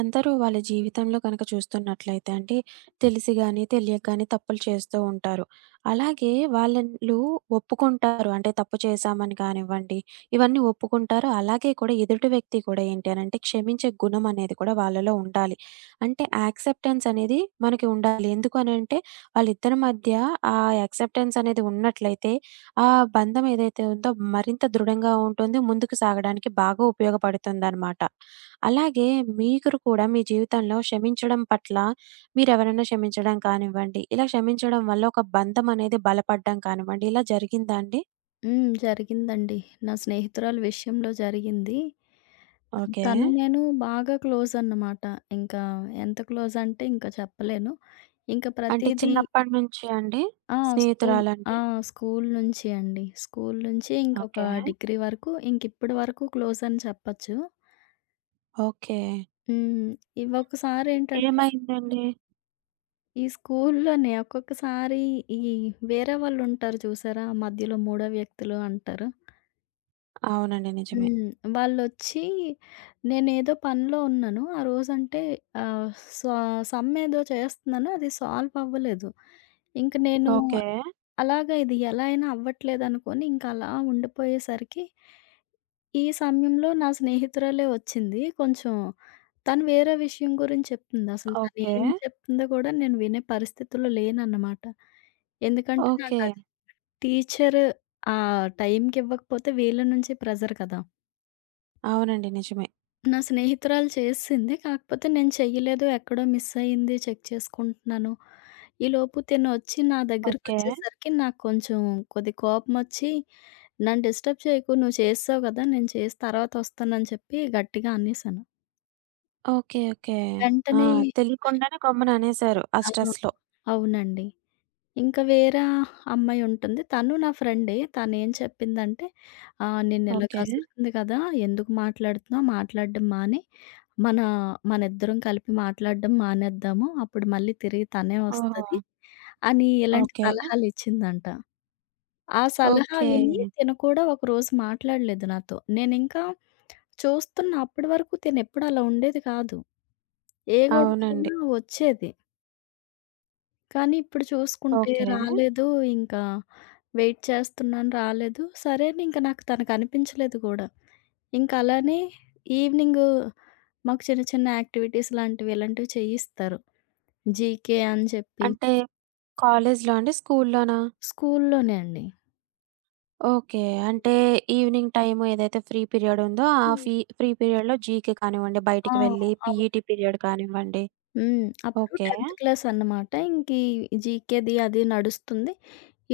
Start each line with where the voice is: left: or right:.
right: అందరూ వాళ్ళ జీవితంలో కనుక చూస్తున్నట్లయితే అంటే తెలిసి గాని, తెలియక గాని తప్పులు చేస్తూ ఉంటారు. అలాగే వాళ్ళండ్లు ఒప్పుకుంటారు. అంటే తప్పు చేశామని కానివ్వండి, ఇవన్నీ ఒప్పుకుంటారు. అలాగే కూడా ఎదుటి వ్యక్తి కూడా ఏంటి అనంటే క్షమించే గుణం అనేది కూడా వాళ్ళలో ఉండాలి. అంటే యాక్సెప్టెన్స్ అనేది మనకి ఉండాలి. ఎందుకు అనంటే వాళ్ళిద్దరి మధ్య ఆ యాక్సెప్టెన్స్ అనేది ఉన్నట్లయితే ఆ బంధం ఏదైతే ఉందో మరింత దృఢంగా ఉంటుంది. ముందుకు సాగడానికి బాగా ఉపయోగపడుతుందనమాట. అలాగే మీరు కూడా మీ జీవితంలో క్షమించడం పట్ల మీరెవరైనా క్షమించడం కానివ్వండి, ఇలా క్షమించడం వల్ల ఒక బంధం అనేది బలపడ్డం కానివ్వండి, ఇలా జరిగిందా అండి?
left: హ్మ్. జరిగిందండి. నా స్నేహితురాలు విషయంలో జరిగింది.
right: ఓకే.
left: తను నేను బాగా క్లోజ్ అన్నమాట. ఇంకా ఎంత క్లోజ్ అంటే ఇంకా చెప్పలేను. ఇంకా
right: అంటే
left: ప్రతీదీ.
right: చిన్నప్పటి నుంచి అండి?
left: ఆ! స్కూల్. ఆ!
right: స్నేహితురాలంటే?
left: స్కూల్ నుంచి అండి. స్కూల్ నుంచి ఇంకొక
right: ఓకే.
left: డిగ్రీ వరకు ఇంకిప్పటి వరకు క్లోజ్ అని చెప్పొచ్చు.
right: ఓకే.
left: హ్మ్. ఇవి ఒకసారేంటంటే
right: ఏమైందండి?
left: ఈ స్కూల్లోనే ఒక్కొక్కసారి ఈ వేరే వాళ్ళుంటారు చూసారా? మధ్యలో మూడో వ్యక్తులు అంటారు.
right: అవునండి. నిజమే.
left: హ్మ్. వాళ్ళొచ్చి నేనేదో పనిలో ఉన్నాను. ఆ రోజంటే ఆహ్, స్వ సమ్ ఏదో చేస్తున్నాను. అది సాల్వ్ అవ్వలేదు. ఇంక నేను
right: ఓకే.
left: అలాగా ఇది ఎలా అయినా అవ్వట్లేదనుకోని ఇంక అలా ఉండిపోయేసరికి, ఈ సమయంలో నా స్నేహితురాలే వచ్చింది. కొంచెం తను వేరే విషయం గురించి చెప్తుంది. అసలు
right: ఓకే.
left: తనేం చెప్తుందో కూడా నేను వినే పరిస్థితిలో లేనన్నమాట. ఎందుకంటే
right: ఓకే.
left: నాకది టీచర్ ఆ టైంకివ్వకపోతే వీళ్ళ నుంచి ప్రెషర్ కదా!
right: అవునండి. నిజమే.
left: నా స్నేహితురాలు చేసింది. కాకపోతే నేను చెయ్యలేదు. ఎక్కడో మిస్ అయింది చెక్ చేసుకుంటున్నాను. ఈలోపు తినొచ్చి నా
right: ఓకే.
left: దగ్గరికొచ్చేసరికి నాకు కొంచెం కొద్ది కోపమొచ్చి, "నన్ను డిస్టర్బ్ చేయకు. నువ్వు చేసావు గదా! నేను చేసి తర్వాత వస్తానని" చెప్పి గట్టిగా అనేసాను.
right: ఓకే. ఓకే. ఆ!
left: వెంటనే
right: తెలియకుండానే గమ్మున అనేసారు ఆ
left: ఆ!
right: స్ట్రెస్‌లో.
left: అవునండి. ఇంకా వేరే అమ్మాయి ఉంటుంది. తను నా ఫ్రెండే. తనేం చెప్పిందంటే, నిన్నిలా
right: ఓకే.
left: కసురుతుంది కదా! ఎందుకు మాట్లాడుతున్నావు? మాట్లాడడం మానేయి. మన మనిద్దరం కలిపి మాట్లాడడం మానేద్దాము. అప్పుడు మళ్ళీ తిరిగి తనే వస్తది
right: ఓహో!
left: అని ఇలాంటి
right: ఓకే.
left: సలహాలిచ్చిందంట. ఆ సలహా ఓకే.
right: ఓకే.
left: విని తిను కూడా ఒకరోజు మాట్లాడలేదు నాతో. నేనింకా చూస్తున్నా అప్పటి వరకు తినెప్పుడు అలా ఉండేది కాదు. ఏ
right: అవునండి.
left: గొడవైనా వచ్చేది. కానీ ఇప్పుడు చూసుకుంటే
right: ఓకే.
left: రాలేదు. ఇంకా వెయిట్ చేస్తున్నాను రాలేదు. సరే అని ఇంక నాకు తను కనిపించలేదు కూడా. ఇంక అలానే ఈవినింగు మాకు చిన్న చిన్న యాక్టివిటీస్ లాంటివి ఇలాంటివి చేయిస్తారు. జీకే అని చెప్పి.
right: అంటే కాలేజ్‌లో అండి? స్కూల్లోనా?
left: స్కూల్లోనే అండి.
right: ఓకే. అంటే ఈవినింగ్ టైమ్ ఏదైతే ఫ్రీ పీరియడ్ ఉందో, ఆ
left: హ్మ్.
right: ఫ్రీ పీరియడ్‌లో జీకే కానివ్వండి,
left: ఆ!
right: బయటికి వెళ్లి
left: అవును.
right: పీఈటీ పీరియడ్ కానివ్వండి.
left: హ్మ్. అప్పుడు
right: ఓకే.
left: 10th క్లాస్ అన్నమాట. ఇంకీ జీకేది అది నడుస్తుంది.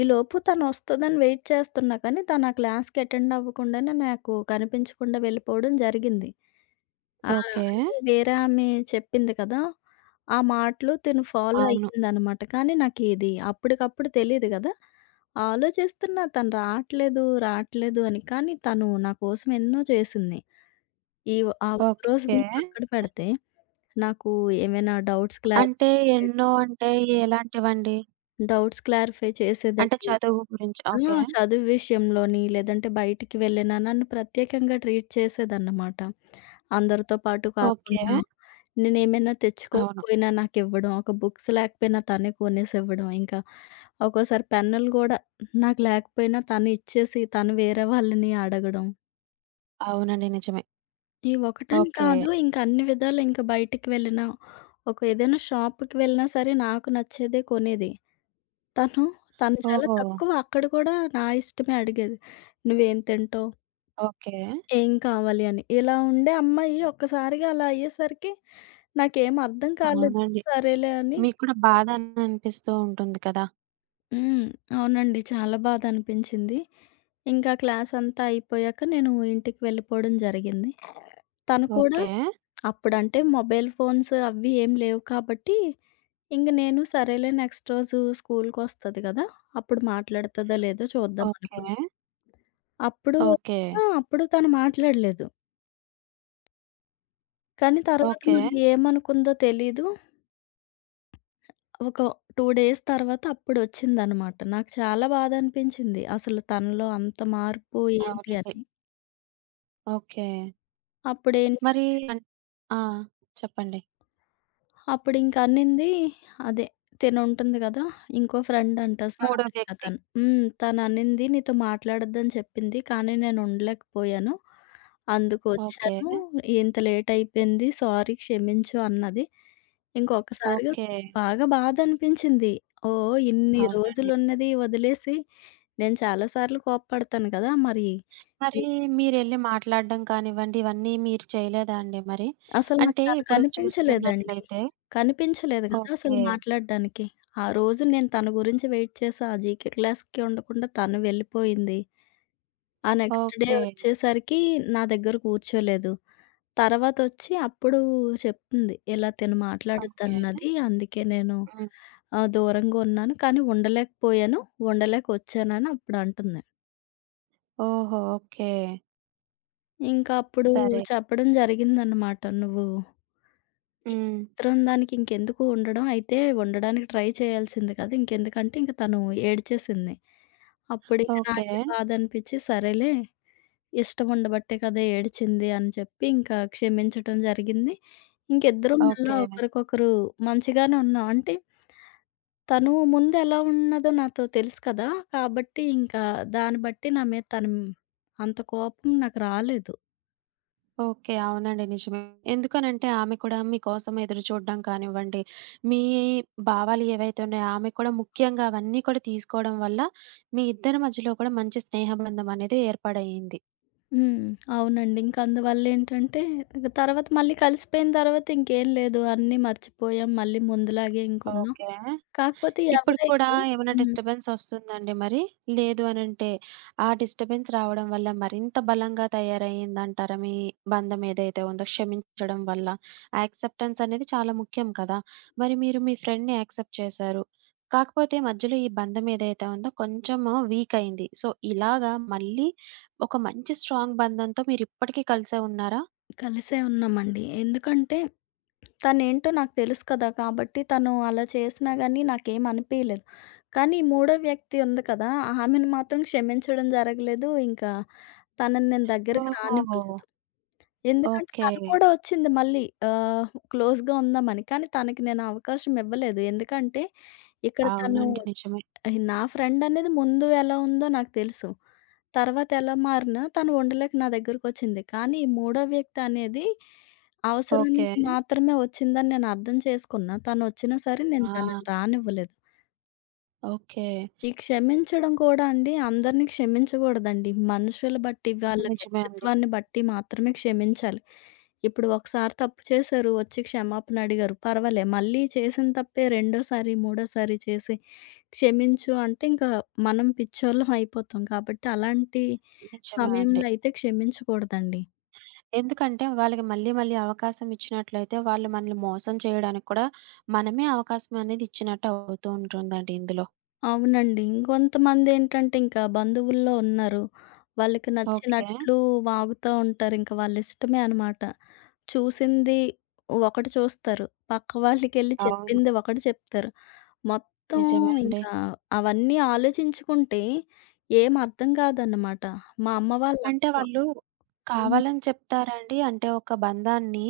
left: ఈలోపు తనొస్తదని వెయిట్ చేస్తున్నా కానీ, తను ఆ క్లాస్‌కి అటెండ్ అవ్వకుండానే నాకు కనిపించకుండా వెళ్ళిపోవడం జరిగింది. ఆ!
right: ఓకే.
left: అంటే వేరే ఆమె చెప్పింది కదా! ఆ మాటలు తిను ఫాలో
right: అవును.
left: అయ్యిందనమాట. కానీ నాకిది అప్పటికప్పుడు తెలీదు గదా! ఆలోచిస్తున్నా తను రాట్లేదు, రాట్లేదు అని. కానీ తను నా కోసం ఎన్నో చేసింది. ఈ ఆ ఒక్కరోజు
right: ఓకే.
left: నేను పక్కన పెడితే, నాకు ఏమైనా డౌట్స్ క్లారిఫై
right: అంటే
left: చేయడం,
right: ఎన్నో అంటే ఎలాంటివండి?
left: డౌట్స్ క్లారిఫై
right: అంటే
left: చేసేదండి.
right: చదువు గురించి.
left: ఆ!
right: ఓకే.
left: చదువు విషయంలోని, లేదంటే బయటికి వెళ్ళినా నన్ను ప్రత్యేకంగా ట్రీట్ చేసేదన్నమాట. అందరితో పాటు
right: ఓకే.
left: కాకుండా నేనేమైనా
right: అవును.
left: తెచ్చుకోకపోయినా నాకివ్వడం, ఒక బుక్స్ లేకపోయినా తనే కొనేసి ఇవ్వడం. ఇంకా ఒక్కోసారి పెన్నులు గూడా నాకు లేకపోయినా తను ఇచ్చేసి, తను వేరే వాళ్ళని అడగడం.
right: అవునండి. నిజమే.
left: ఈ ఒకటని
right: ఓకే.
left: కాదు. ఇంక అన్ని విధాలు ఇంక బయటికి వెళ్ళినా, ఒక ఏదైనా షాప్‌కి వెళ్ళినా సరే నాకు నచ్చేదే కొనేది. తను తను చాలా
right: ఓహో!
left: తక్కువ అక్కడ కూడా నా ఇష్టమే అడిగేది. "నువ్వేం తింటావు?
right: ఓకే.
left: ఏం కావాలి?" అని. ఇలా ఉండే అమ్మాయి ఒక్కసారిగా అలా అయ్యేసరికి నాకేం అర్థం కాలేదు.
right: అవునండి.
left: సరేలే అని
right: మీకు కూడా బాధ అనిపిస్తూ ఉంటుంది కదా!
left: హ్మ్. అవునండి. చాలా బాధ అనిపించింది. ఇంకా క్లాస్ అంతా అయిపోయాక నేను ఇంటికి వెళ్ళిపోవడం జరిగింది. తను కూడా
right: ఓకే.
left: అప్పుడంటే మొబైల్ ఫోన్స్ అవి ఏం లేవు కాబట్టి ఇంక నేను సరేలే నెక్స్ట్ రోజు స్కూలుకొస్తది గదా! అప్పుడు మాట్లాడతదో లేదో చూద్దాం
right: ఓకే.
left: అనుకున్నా. అప్పుడు
right: ఓకే.
left: ఆ! అప్పుడు తను మాట్లాడలేదు. కానీ తర్వాత
right: ఓకే.
left: మరి ఏమనుకుందో తెలీదు. ఒక 2 డేస్ తర్వాత అప్పుడొచ్చిందనమాట. నాకు చాలా బాధ అనిపించింది. అసలు తనలో అంత మార్పు ఏంటి
right: అవునండి.
left: అని.
right: ఓకే.
left: అప్పుడేం
right: మరి అన్ ఆ! చెప్పండి.
left: అప్పుడింక అనింది, అదే తినుంటుంది గదా! ఇంకో ఫ్రెండ్ అంట
right: మూడో
left: సాగరిక
right: వ్యక్తి.
left: తను. హ్మ్. తననింది నీతో మాట్లాడొద్దని చెప్పింది. కానీ నేను ఉండలేకపోయాను. అందుకు
right: ఓకే.
left: ఒచ్చాను. ఇంత లేట్ అయిపోయింది. సారీ క్షమించు అన్నది. ఇంకొకసారిగా
right: ఓకే.
left: బాగా బాధనిపించింది. ఓహ్! ఇన్ని
right: అవునండి.
left: రోజులున్నది వదిలేసి నేను చాలా సార్లు కోప్పడతాను కదా! మరి
right: మరి మీరెళ్లి మాట్లాడడం కానివ్వండి, ఇవన్నీ మీరు చేయలేదా అండి మరి?
left: అసలు నాకు
right: అంటే
left: తను
right: ఇప్పుడు
left: కనిపించలేదండి.
right: చూస్తున్నట్లయితే
left: కనిపించలేదు గదా! అసలు
right: ఓకే.
left: మాట్లాడడానికి. ఆ రోజు నేను తన గురించి వెయిట్ చేశా. ఆ జీకే క్లాస్‌కి ఉండకుండా తను వెళ్ళిపోయింది. ఆ నెక్స్ట్ డే
right: ఓకే.
left: వచ్చేసరికి నా దగ్గర కూర్చోలేదు. తర్వాతొచ్చి అప్పుడు చెప్తుంది. ఇలా తిను
right: ఓకే.
left: మాట్లాడొద్దన్నది. అందుకే నేను
right: హ్మ్.
left: దూరంగా ఉన్నాను. కానీ ఉండలేకపోయాను. ఉండలేకొచ్చానని అప్పుడంటుంది.
right: ఓహో! ఓకే.
left: ఇంకా అప్పుడు
right: సరే.
left: చెప్పడం జరిగిందనమాట. నువ్వు ఈ
right: హ్మ్.
left: చిత్రందానికి ఇంకెందుకు ఉండడం, అయితే ఉండడానికి ట్రై చేయాల్సింది కాదు. ఇంకెందుకంటే ఇంక తను ఏడ్చేసింది. అప్పుడింక
right: ఓకే.
left: నాకే బాధనిపిచ్చి, సరేలే ఇష్టముండబట్టే కదా ఏడ్చింది అని చెప్పి ఇంకా క్షమించటం జరిగింది. ఇంకిద్దరం మళ్ళా
right: ఓకే.
left: ఒకరికొకరు మంచిగానే ఉన్నాం. అంటే తను ముందెలా ఉన్నదో నాతో తెలుసు కదా! కాబట్టి ఇంకా దాన్ని బట్టి నా మీద తను అంత కోపం నాకు రాలేదు.
right: ఓకే. అవునండి. నిజమే. ఎందుకనంటే ఆమె కూడా మీకోసం ఎదురు చూడడం కానివ్వండి, మీ భావాలు ఏవైతే ఉన్నాయో ఆమె కూడా ముఖ్యంగా అవన్నీ కూడా తీసుకోవడం వల్ల మీ ఇద్దరి మధ్యలో కూడా మంచి స్నేహ బంధం అనేది ఏర్పాటయింది.
left: హ్మ్. అవునండి. ఇంక అందువల్లేంటంటే, ఇక తర్వాత మళ్ళీ కలిసిపోయిన తర్వాత ఇంకేం లేదు. అన్నీ మర్చిపోయాం. మళ్ళీ ముందులాగే ఇంకున్నాం.
right: ఓకే.
left: కాకపోతే
right: ఇప్పుడు కూడా
left: ఎవరైతే
right: ఏమైనా
left: హ్మ్.
right: డిస్టర్బెన్స్ వస్తుందండి మరి? లేదు అనంటే, ఆ డిస్టర్బెన్స్ రావడం వల్ల మరింత బలంగా తయారయిందంటారా మీ బంధం ఏదైతే ఉందో క్షమించడం వల్ల? యాక్సెప్టెన్స్ అనేది చాలా ముఖ్యం కదా! మరి మీరు మీ ఫ్రెండ్‌ని యాక్సెప్ట్ చేశారు. కాకపోతే మధ్యలో ఈ బంధం ఏదైతే ఉందో కొంచెము వీక్ అయింది. సో, ఇలాగా మళ్ళీ ఒక మంచి స్ట్రాంగ్ బంధంతో మీరిప్పటికీ కలిసే ఉన్నారా?
left: కలిసే ఉన్నామండి. ఎందుకంటే, తనేంటో నాకు తెలుసు కదా! కాబట్టి తను అలా చేసినా గానీ నాకేం అనిపియలేదు. కానీ మూడో వ్యక్తి ఉంది కదా! ఆమెను మాత్రం క్షమించడం జరగలేదు. ఇంకా తనని నేను దగ్గరికి
right: ఓహో!
left: రానివ్వలేదు. ఎందుకంటే
right: ఓకే.
left: తను కూడా ఒచ్చింది మళ్ళీ. క్లోజ్‌గా ఉందామని. కానీ తనకి నేను ఆ అవకాశం ఇవ్వలేదు. ఎందుకంటే ఇక్కడ తను
right: అవునండి. నిజమే.
left: నా ఫ్రెండ్ అనేది ముందు ఎలా ఉందో నాకు తెలుసు. తర్వాత ఎలా మారినా తను ఉండలేక నా దగ్గరకొచ్చింది. కానీ ఈ మూడో వ్యక్తి అనేది
right: ఓకే.
left: అవసరానికి మాత్రమే ఒచ్చిందని నేను అర్థం చేసుకున్నా. తనొచ్చినా సరే నేను
right: ఆ!
left: తనని రానివ్వలేదు.
right: ఓకే.
left: ఈ క్షమించడం కూడా అండి, అందరిని క్షమించకూడదండి. మనుషులు బట్టి, హ్మ్, వాళ్ళ
right: నిజమే అండి.
left: వ్యక్తిత్వాన్ని బట్టి మాత్రమే క్షమించాలి. ఇప్పుడు ఒకసారి తప్పు చేశారు, వచ్చి క్షమాపణ అడిగారు. పర్వాలే. మళ్ళీ చేసిన తప్పే రెండోసారి, మూడోసారి చేసి క్షమించు అంటే ఇంకా మనం పిచ్చోళ్ళం అయిపోతాం. కాబట్టి అలాంటి
right: నిజమే అండి.
left: సమయంలో అయితే క్షమించకూడదండి.
right: ఎందుకంటే వాళ్ళకి మళ్ళీ మళ్ళీ అవకాశం ఇచ్చినట్లయితే వాళ్ళు మనల్ని మోసం చేయడానికి కూడా మనమే అవకాశం అనేది ఇచ్చినట్టు అవుతూ ఉంటుందండి ఇందులో.
left: అవునండి. ఇంకొంతమందేంటంటే ఇంకా బంధువుల్లో ఉన్నారు. వాళ్ళకి
right: ఓకే.
left: నచ్చినట్లు వాగుతా ఉంటారు. ఇంక వాళ్ళ ఇష్టమే అనమాట. చూసింది ఒకటి చూస్తారు. పక్క వాళ్ళకెళ్ళి
right: అవును.
left: చెప్పింది ఒకటి చెప్తారు. మొత్తం
right: నిజమే అండి.
left: ఇంకా అవన్నీ ఆలోచించుకుంటే ఏం అర్థం కాదన్నమాట. మా అమ్మ వాళ్ళ
right: అంటే
left: అక్క.
right: వాళ్ళు
left: హ్మ్.
right: కావాలని చెప్తారా అండి? అంటే ఒక బంధాన్ని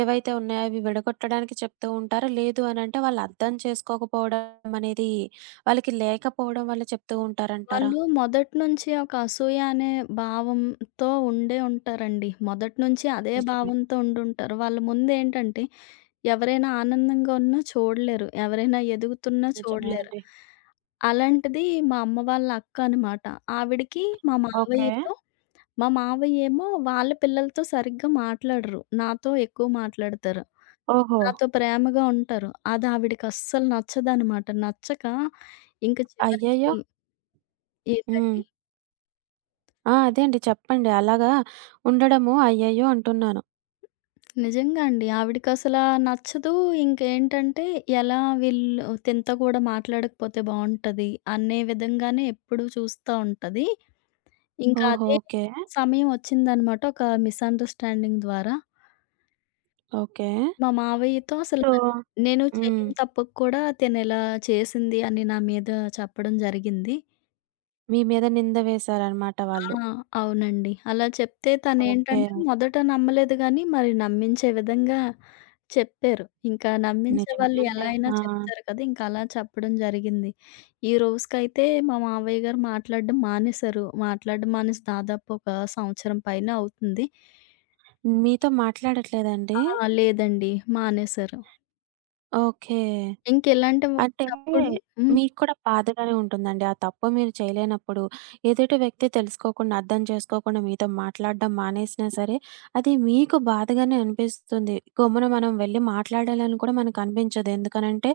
right: ఏవైతే ఉన్నాయో అవి విడగొట్టడానికి చెప్తూ ఉంటారా? లేదు అనంటే వాళ్ళు అర్థం చేసుకోకపోవడం అనేది వాళ్ళకి లేకపోవడం వల్ల చెప్తూ ఉంటారంటారా?
left: వాళ్ళు మొదటి నుంచి ఒక అసూయ అనే భావంతో ఉండే ఉంటారండి. మొదటి నుంచి అదే
right: నిజమే.
left: భావంతో ఉండుంటారు. వాళ్ళ ముందేంటంటే ఎవరైనా ఆనందంగా ఉన్నా చూడలేరు. ఎవరైనా ఎదుగుతున్నా
right: నిజమే
left: చూడలేరు.
right: అండి.
left: అలాంటిది మా అమ్మ వాళ్ళ అక్క అనమాట. ఆవిడకి మా
right: ఓకే.
left: మావయ్యతో మా మావయ్యేమో వాళ్ళ పిల్లలతో సరిగ్గా మాట్లాడరు. నాతో ఎక్కువ మాట్లాడతారు.
right: ఓహో!
left: నాతో ప్రేమగా ఉంటారు. అది ఆవిడకస్సలు నచ్చదనమాట. నచ్చక ఇంక చివరికి
right: అయ్యయ్యో! హ్మ్.
left: ఏంటండి
right: ఆ! అదే అండి. చెప్పండి. అలాగా ఉండడము అయ్యయ్యో! అంటున్నాను.
left: నిజంగా అండి. ఆవిడకసలా నచ్చదు. ఇంకేంటంటే ఎలా వీళ్ళు తినతో కూడా మాట్లాడకపోతే బావుంటది అనే విధంగానే ఎప్పుడూ చూస్తా ఉంటది. ఇంకా
right: ఓహో!
left: అదే
right: ఓకే.
left: సమయం వచ్చిందనమాట ఒక మిస్‌అండర్‌స్టాండింగ్ ద్వారా.
right: ఓకే.
left: మా మావయ్యతో అసలు
right: సో
left: నేను
right: హ్మ్.
left: చెయ్యని తప్పుకు కూడా తినిలా చేసింది అని నా మీద చెప్పడం జరిగింది.
right: మీ మీద నింద వేశారనమాట
left: ఆ!
right: వాళ్ళు.
left: అవునండి. అలా చెప్తే
right: ఓకే.
left: తనేంటంటే మొదట నమ్మలేదు గానీ, మరి నమ్మించే విధంగా చెప్పారు. ఇంకా నమ్మించే
right: నిజమే
left: వాళ్ళు ఎలా
right: అండి.
left: అయినా
right: ఆ!
left: చెప్తారు కదా! ఇంకా అలా చెప్పడం జరిగింది. ఈ రోజుకైతే మా మావయ్య గారు మాట్లాడడం మానేశారు. మాట్లాడడం మానేసి దాదాపు ఒక సంవత్సరం పైనే అవుతుంది.
right: మీతో మాట్లాడట్లేదండి?
left: ఆ! లేదండి. మానేశారు.
right: ఓకే.
left: ఇంకిలాంటి వ
right: అంటే
left: తప్పుడు. హ్మ్.
right: మీకు కూడా బాధగానే ఉంటుందండి. ఆ తప్పు మీరు చేయలేనప్పుడు, ఎదుటి వ్యక్తి తెలుసుకోకుండా, అర్థం చేసుకోకుండా మీతో మాట్లాడడం మానేసినా సరే, అది మీకు బాధగానే అనిపిస్తుంది. గమ్మున మనం వెళ్లి మాట్లాడాలని కూడా మనకనిపించదు. ఎందుకనంటే,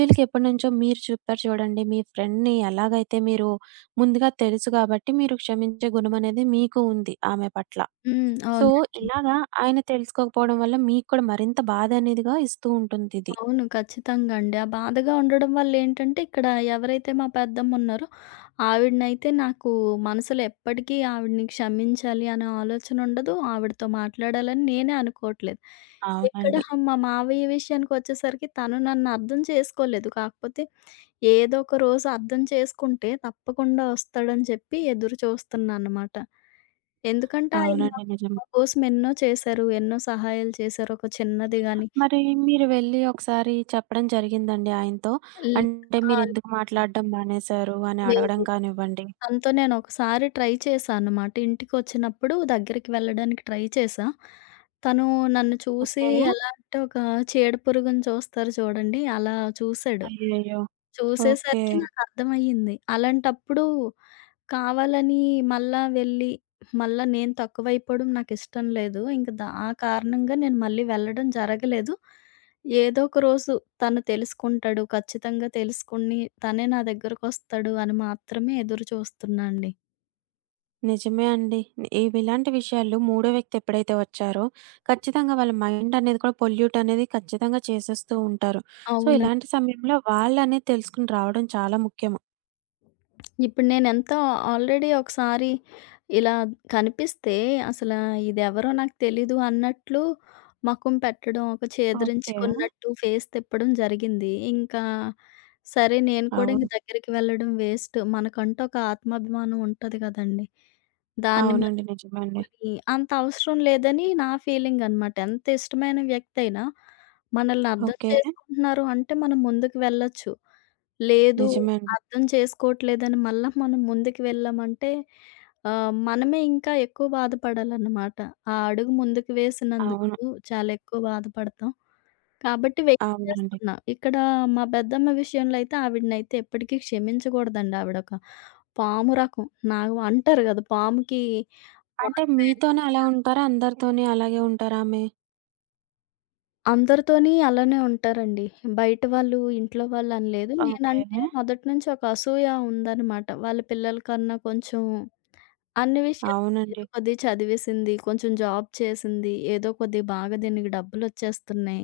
right: వీళ్ళకి ఎప్పటినుంచో మీరు చెప్పారు చూడండి, మీ ఫ్రెండ్‌ని ఎలాగైతే మీరు ముందుగా తెలుసు కాబట్టి, మీరు క్షమించే గుణం అనేది మీకు ఉంది ఆమె పట్ల.
left: హ్మ్.
right: సో,
left: అవును.
right: ఇలాగా ఆయన తెలుసుకోకపోవడం వల్ల మీకు కూడా మరింత బాధ అనేదిగా ఇస్తూ ఉంటుంది ఇది.
left: అవును. ఖచ్చితంగా అండి. ఆ బాధగా ఉండడం వల్లేంటంటే, ఇక్కడ ఎవరైతే మా పెద్దమ్మున్నారో, ఆవిడనైతే నాకు మనసులో ఎప్పటికీ ఆవిడని క్షమించాలి అనే ఆలోచన ఉండదు. ఆవిడతో మాట్లాడాలని నేనే అనుకోవట్లేదు. ఇక్కడ
right: అవునండి.
left: మా మావయ్య విషయానికొచ్చేసరికి తను నన్ను అర్థం చేసుకోలేదు. కాకపోతే ఏదో ఒక రోజు అర్థం చేసుకుంటే తప్పకుండా వస్తాడని చెప్పి ఎదురు చూస్తున్నానన్నమాట. ఎందుకంటే ఆయన
right: అవునండి.
left: మాకు
right: నిజమే.
left: మా కోసం ఎన్నో చేశారు. ఎన్నో సహాయాలు చేశారు. ఒక చిన్నది గాని,
right: మరి మీరు వెళ్లి ఒకసారి చెప్పడం జరిగిందండి ఆయనతో?
left: ల్
right: అంటే
left: ఆ!
right: మీరెందుకు మాట్లాడడం మానేశారు అని
left: లేదు.
right: అడగడం కానివ్వండి.
left: తనతో నేనొకసారి ట్రై చేశా అనమాట. ఇంటికొచ్చినప్పుడు దగ్గరికి వెళ్ళడానికి ట్రై చేశా. తను నన్ను చూసి
right: ఓకే.
left: ఎలా అంటే ఒక చీడపురుగుని చూస్తారు చూడండి, అలా చూసాడు.
right: అయ్యయ్యో! ఓకే.
left: చూసేసరికి నాకర్థమయ్యింది. అలాంటప్పుడు కావాలని మళ్ళా వెళ్ళి, మళ్ళా నేను తక్కువైపోవడం నాకిష్టం లేదు. ఇంక ఆ కారణంగా నేను మళ్ళీ వెళ్ళడం జరగలేదు. ఏదో ఒక రోజు తను తెలుసుకుంటాడు, ఖచ్చితంగా తెలుసుకొని తనే నా దగ్గరకొస్తాడు అని మాత్రమే ఎదురు చూస్తున్నా అండి.
right: నిజమే అండి. ఇవి ఇలాంటి విషయాలు మూడో వ్యక్తి ఎప్పుడైతే వచ్చారో, ఖచ్చితంగా వాళ్ళ మైండ్ అనేది కూడా పొల్యూట్ అనేది ఖచ్చితంగా చేసేస్తూ ఉంటారు. సో,
left: అవును.
right: ఇలాంటి సమయంలో వాళ్ళనేది తెలుసుకొని రావడం చాలా ముఖ్యము.
left: ఇప్పుడు నేనెంతో ఆల్రెడీ ఒకసారి ఇలా కనిపిస్తే అసల ఇదెవరో నాకు తెలీదు అన్నట్లు మకం పెట్టడం, ఒక
right: ఓకే.
left: చేదరించుకున్నట్టు ఫేస్ తిప్పడం జరిగింది. ఇంకా సరే నేను కూడా ఇంక
right: అవును.
left: దగ్గరికి వెళ్ళడం వేస్ట్. మనకంటూ ఒక ఆత్మాభిమానం ఉంటది గదండీ! దాన్ని
right: అవునండి. నిజమే అండి.
left: పోనీ అంత అవసరం లేదని నా ఫీలింగనమాట. ఎంత ఇష్టమైన వ్యక్తయినా మనల్ని అర్థం
right: ఓకే.
left: చేసుకుంటున్నారు అంటే మనం ముందుకు వెళ్ళొచ్చు. లేదు
right: నిజమే అండి.
left: అర్థం చేసుకోవట్లేదని మళ్ళా మనం ముందుకు వెళ్ళామంటే మనమే ఇంకా ఎక్కువ బాధపడాలన్నమాట. ఆ అడుగు ముందుకు
right: అవును.
left: వేసినందుకు చాలా ఎక్కువ బాధపడతాం. కాబట్టి వెయిట్
right: అవునండి.
left: చేస్తున్నా. ఇక్కడ మా పెద్దమ్మ విషయంలో అయితే ఆవిడనైతే ఎప్పటికీ క్షమించకూడదండి. ఆవిడొక పాము రకం. నా అంటారు గదా! పాముకి
right: అంటే మీతోనే అలా ఉంటారా? అందరితోని అలాగే ఉంటారామె?
left: అందరితోని అలానే ఉంటారండి. బయట వాళ్ళు, ఇంట్లో వాళ్ళు అని లేదు. హ్మ్.
right: ఓకే.
left: నేనంటే మొదటి నుంచి ఒక అసూయ ఉందనమాట. వాళ్ళ పిల్లల కన్నా కొంచెం అన్ని విషయాల్లో ఏదో
right: అవునండి.
left: కొద్దిగా చదివేసింది, కొంచెం జాబ్ చేసింది, ఏదో కొద్దిగా బాగా దీనికి డబ్బులొచ్చేస్తున్నాయి.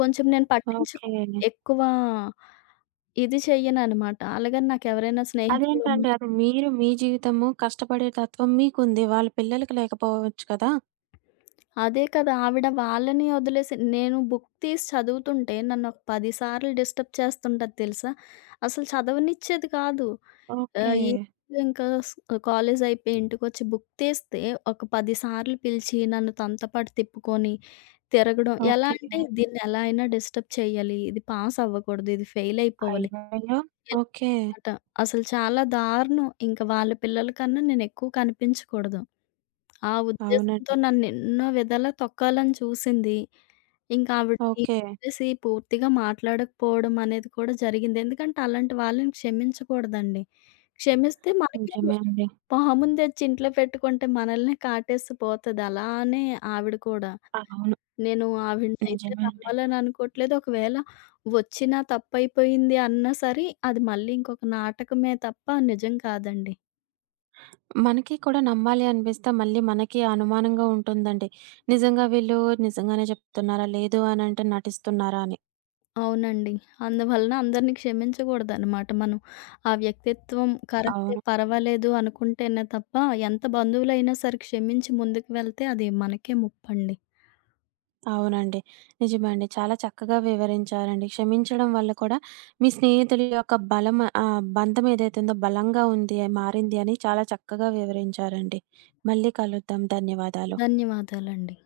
left: కొంచెం నేను
right: ఓకే.
left: పట్టించుకోను. ఎక్కువ ఇది చెయ్యననమాట. అలాగని నాకెవరైనా స్నేహితులున్నా
right: అదేంటండి అది మీరు మీ జీవితము, కష్టపడే తత్వం మీకుంది. వాళ్ళ పిల్లలకి లేకపోవచ్చు కదా!
left: అదే కదా! ఆవిడ వాళ్ళని వదిలేసి నేను బుక్ తీసి చదువుతుంటే నన్నొక 10 సార్లు డిస్టర్బ్ చేస్తుంటది తెలుసా? అసలు చదవనిచ్చేది కాదు. ఆ!
right: ఓకే.
left: ఈవినింగ్ ఇంకా కాలేజ్ అయిపోయి ఇంటికొచ్చి బుక్ తీస్తే ఒక 10 సార్లు పిలిచి నన్ను తనతో పాటు తిప్పుకొని తిరగడం. ఎలా
right: ఓకే.
left: అంటే దీన్నెలా అయినా డిస్టర్బ్ చేయాలి. ఇది పాస్ అవ్వకూడదు. ఇది ఫెయిల్ అయిపోవాలి.
right: అయ్యయ్యో! ఓకే.
left: ఇలామాట. అసలు చాలా దారుణం. ఇంక వాళ్ళ పిల్లల కన్నా నేనెక్కువ కనిపించకూడదు. ఆ ఉద్దేశంతో
right: అవునండి.
left: నన్నెన్నో విధాలా తొక్కాలని చూసింది. ఇంకా ఆవిడని
right: ఓకే.
left: వదిలేసి పూర్తిగా మాట్లాడకపోవడం అనేది కూడా జరిగింది. ఎందుకంటే అలాంటి వాళ్ళని క్షమించకూడదండి. క్షమిస్తే మనకే
right: నిజమే అండి.
left: పాముని తెచ్చి ఇంట్లో పెట్టుకుంటే మనల్నే కాటేసి పోతది. అలానే ఆవిడ కూడా.
right: అవును.
left: నేను ఆవిడనైతే
right: నిజమే అండి.
left: నమ్మాలని అనుకోవట్లేదు. ఒకవేళ వచ్చినా తప్పయిపోయింది అన్నా సరే, అది మళ్ళీ ఇంకొక నాటకమే తప్ప నిజం కాదండి.
right: మనకి కూడా నమ్మాలి అనిపిస్తే మళ్ళీ మనకి అనుమానంగా ఉంటుందండి. నిజంగా వీళ్ళు నిజంగానే చెప్తున్నారా? లేదు అనంటే నటిస్తున్నారా అని.
left: అవునండి. అందువలన అందరిని క్షమించకూడదనమాట మనం. ఆ వ్యక్తిత్వం కరెక్టే
right: అవును.
left: పర్వాలేదు అనుకుంటేనే తప్ప, ఎంత బంధువులైనా సరే క్షమించి ముందుకు వెళ్తే అది మనకే ముప్పండి.
right: అవునండి. నిజమే అండి. చాలా చక్కగా వివరించారండి. క్షమించడం వల్ల కూడా మీ స్నేహితుల యొక్క బలం బంధం ఏదైతే ఉందో బలంగా ఉంది మారింది అని చాలా చక్కగా వివరించారండి. మళ్ళీ కలుద్దాం. ధన్యవాదాలు.
left: ధన్యవాదాలండి.